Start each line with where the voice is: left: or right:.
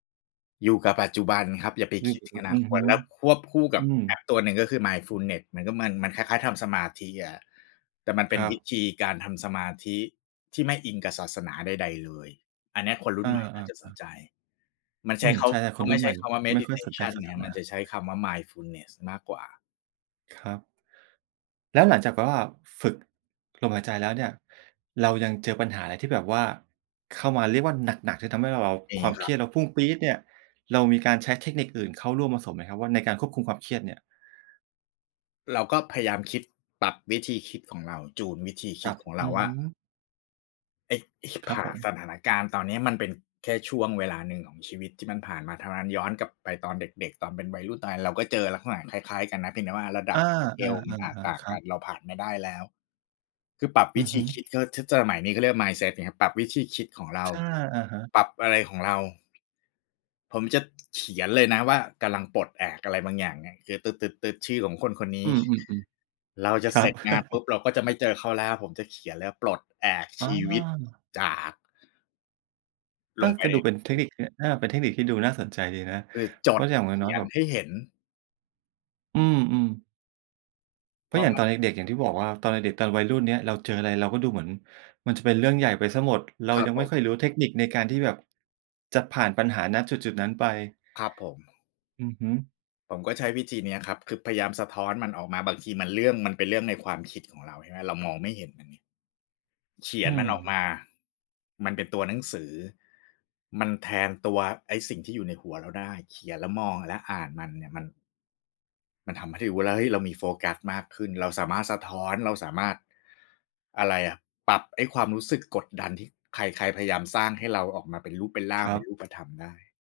left: อยู่กับปัจจุบันครับ อย่าไป
right: อื
left: ค
right: ม
left: ิดถึงอน
right: อ
left: า
right: ือ
left: ค
right: ฮ
left: ต
right: ึ
left: แล้วควบคู่ก
right: อ
left: ั
right: ื
left: บแอ
right: ม
left: ปตัวหนึ่งก็คือ Mindfulness เหมือนกับมัน มันคล้าย ๆ ทำสมาธิอะ แต่มันเป
right: ค
left: ็น
right: รั
left: วิ
right: บ
left: ธีการทำสมาธิที่ไม่อิงกับศาสนาใด ๆ เลย อันเนี้ยคนรุ่
right: อ
left: นใหม่น่าจะสน
right: า ๆ ๆ
left: ใจ มัน
right: อ
left: ใช
right: ื
left: ้
right: ม
left: เขา
right: ใช่ ๆ
left: เข
right: ค
left: า
right: น
left: ไ
right: ร
left: ม
right: ุ่
left: ่
right: นใ
left: ใช
right: ห
left: ้
right: ม่
left: คำว่า
right: ไม่ค่อยสนใจ
left: meditation
right: ศา
left: ไง
right: ส
left: ครับ
right: นา
left: มันจะใช้คำว่า mindfulness มากกว่า
right: ครับ แล้วหลังจากแบบว่าฝึกลมหายใจแล้วเนี่ย เรายังเจอปัญหาอะไรที่แบบว่าเข้ามาเรียกว่า หนัก ๆ จนทำให้ว่าเรา
left: ม
right: ค
left: ี
right: วาม
left: ค
right: เ
left: ร
right: ค
left: ั
right: รี
left: บ
right: ยดเราพุ่งปรี๊ดเนี่ย เรามีการใช้เทคนิคอื่นเข้าร่วมผสมไหมครับ? ว่า ในการควบคุมความเครียดเนี่ย
left: เราก็พยายามคิด ปรับวิธีคิดของเรา จูนวิธีค
right: ค
left: ิ
right: ร
left: ด
right: ับ
left: ของเร
right: อื
left: า
right: อ
left: ว่
right: ฮ
left: า
right: ึ
left: ไอ้ ไอ้ฉิบ
right: ครั
left: ห
right: บ
left: ่า
right: ผม
left: สถานการณ์ตอนเนี้ยมันเป็นแค่ช่วงเวลาหนึ่งของชีวิตที่มันผ่านมาเท่านั้น ย้อนกลับไปตอนเด็ก ๆ ตอนเป็นวัยรุ่น ตอนนั้นเราก็เจอลักษณะคล้าย ๆ กันนะ เพียงแต่ว่าระด
right: อ
left: ั
right: า
left: บ สเกล มันอาจต
right: ๆ
left: ่
right: ๆ
left: า
right: ๆ
left: ง
right: คร
left: ก
right: ั
left: ั
right: บ
left: น เราผ่านมาได้แล้ว คือปรับ
right: อ
left: วิ
right: ือ
left: ธ
right: ฮ
left: ี
right: ึ
left: คิด ก็ถ้าสมัย นี้เขาเรียกว่า mindset ไงครับ ปรับวิธีคิดของเรา
right: ใช่ อะฮะ
left: ปรับอะไรของเรา ผมจะเขียนเลยนะว่า กำลังปลดแอกอะไรบางอย่างเนี่ย คือ ตึ๊ด ๆ ๆ ชื่อของคนคนนี
right: อ
left: ้
right: ืม ๆ
left: เราจ
right: ๆ ค
left: ะ
right: ร
left: เ
right: ั
left: สร็
right: บ
left: จงานปุ๊บ เราก็จะไม่เจอเขาแล้ว ผมจะเขียนเลยครับ "ปลดแอก
right: อ
left: ชีวิต
right: ๋อ
left: จาก" ล
right: เออ
left: งไป
right: ก็
left: ใน
right: ดู
left: ห
right: เ
left: น
right: ป
left: ั
right: ็น
left: ง
right: เ
left: ส
right: ท
left: ื
right: ค
left: อ
right: นิค เอ่อ อา เป็นเทคนิคที่ดูน่าสนใจดีนะ
left: คือ จ
right: เพร
left: ด
right: าะอย่างน
left: เข
right: ้
left: ี
right: อย
left: ย
right: ๆ แ
left: น
right: บบ
left: ให้เห็น
right: อืม ๆ เ
left: พ
right: พรา
left: อ
right: ะอย่าง
left: มั
right: ต
left: น
right: อนเด็ก ๆ อย่างที่บอกว่า ตอนเด็ก ๆ ตอนวัยรุ่นเนี่ย เราเจออะไรเราก็ดูเหมือนมันจะเป็นเรื่องใหญ่ไปเสียหมด เรา
left: ครั
right: ย
left: บ
right: ัง
left: ผ
right: ไม่
left: ม
right: ค่อยรู้เทคนิคในการที่แบบจะผ่านปัญหา ณ จุด ๆ นั้นไป
left: ครับผม
right: อือฮึ
left: ผมก็ใช้วิธีเนี้ยครับ คือพยายามสะท้อนมันออกมา บางทีมันเรื่อง มันเป็นเรื่องในความคิดของเราใช่ไหม เรามองไม่เห็นมันไง เขี
right: อื
left: ยนมันออก
right: ม
left: มา มันเป็นตัวหนังสือ มันแทนตัวไอ้สิ่งที่อยู่ในหัวเราได้ เขียนแล้วมอง แล้วอ่านมันเนี่ย มัน มันทำให้รู้แล้วว่า เฮ้ย เรามีโฟกัสมากขึ้น เราสามารถสะท้อน เราสามารถ อะไรอะ ปรับไอ้ความรู้สึกกดดันที่ใคร ๆ พยายามสร้างให้เราออกมาเป็นรูปเป็นร่
right: ค
left: าง
right: ร
left: เ
right: ั
left: ป็
right: บ
left: นรูปธรรมได้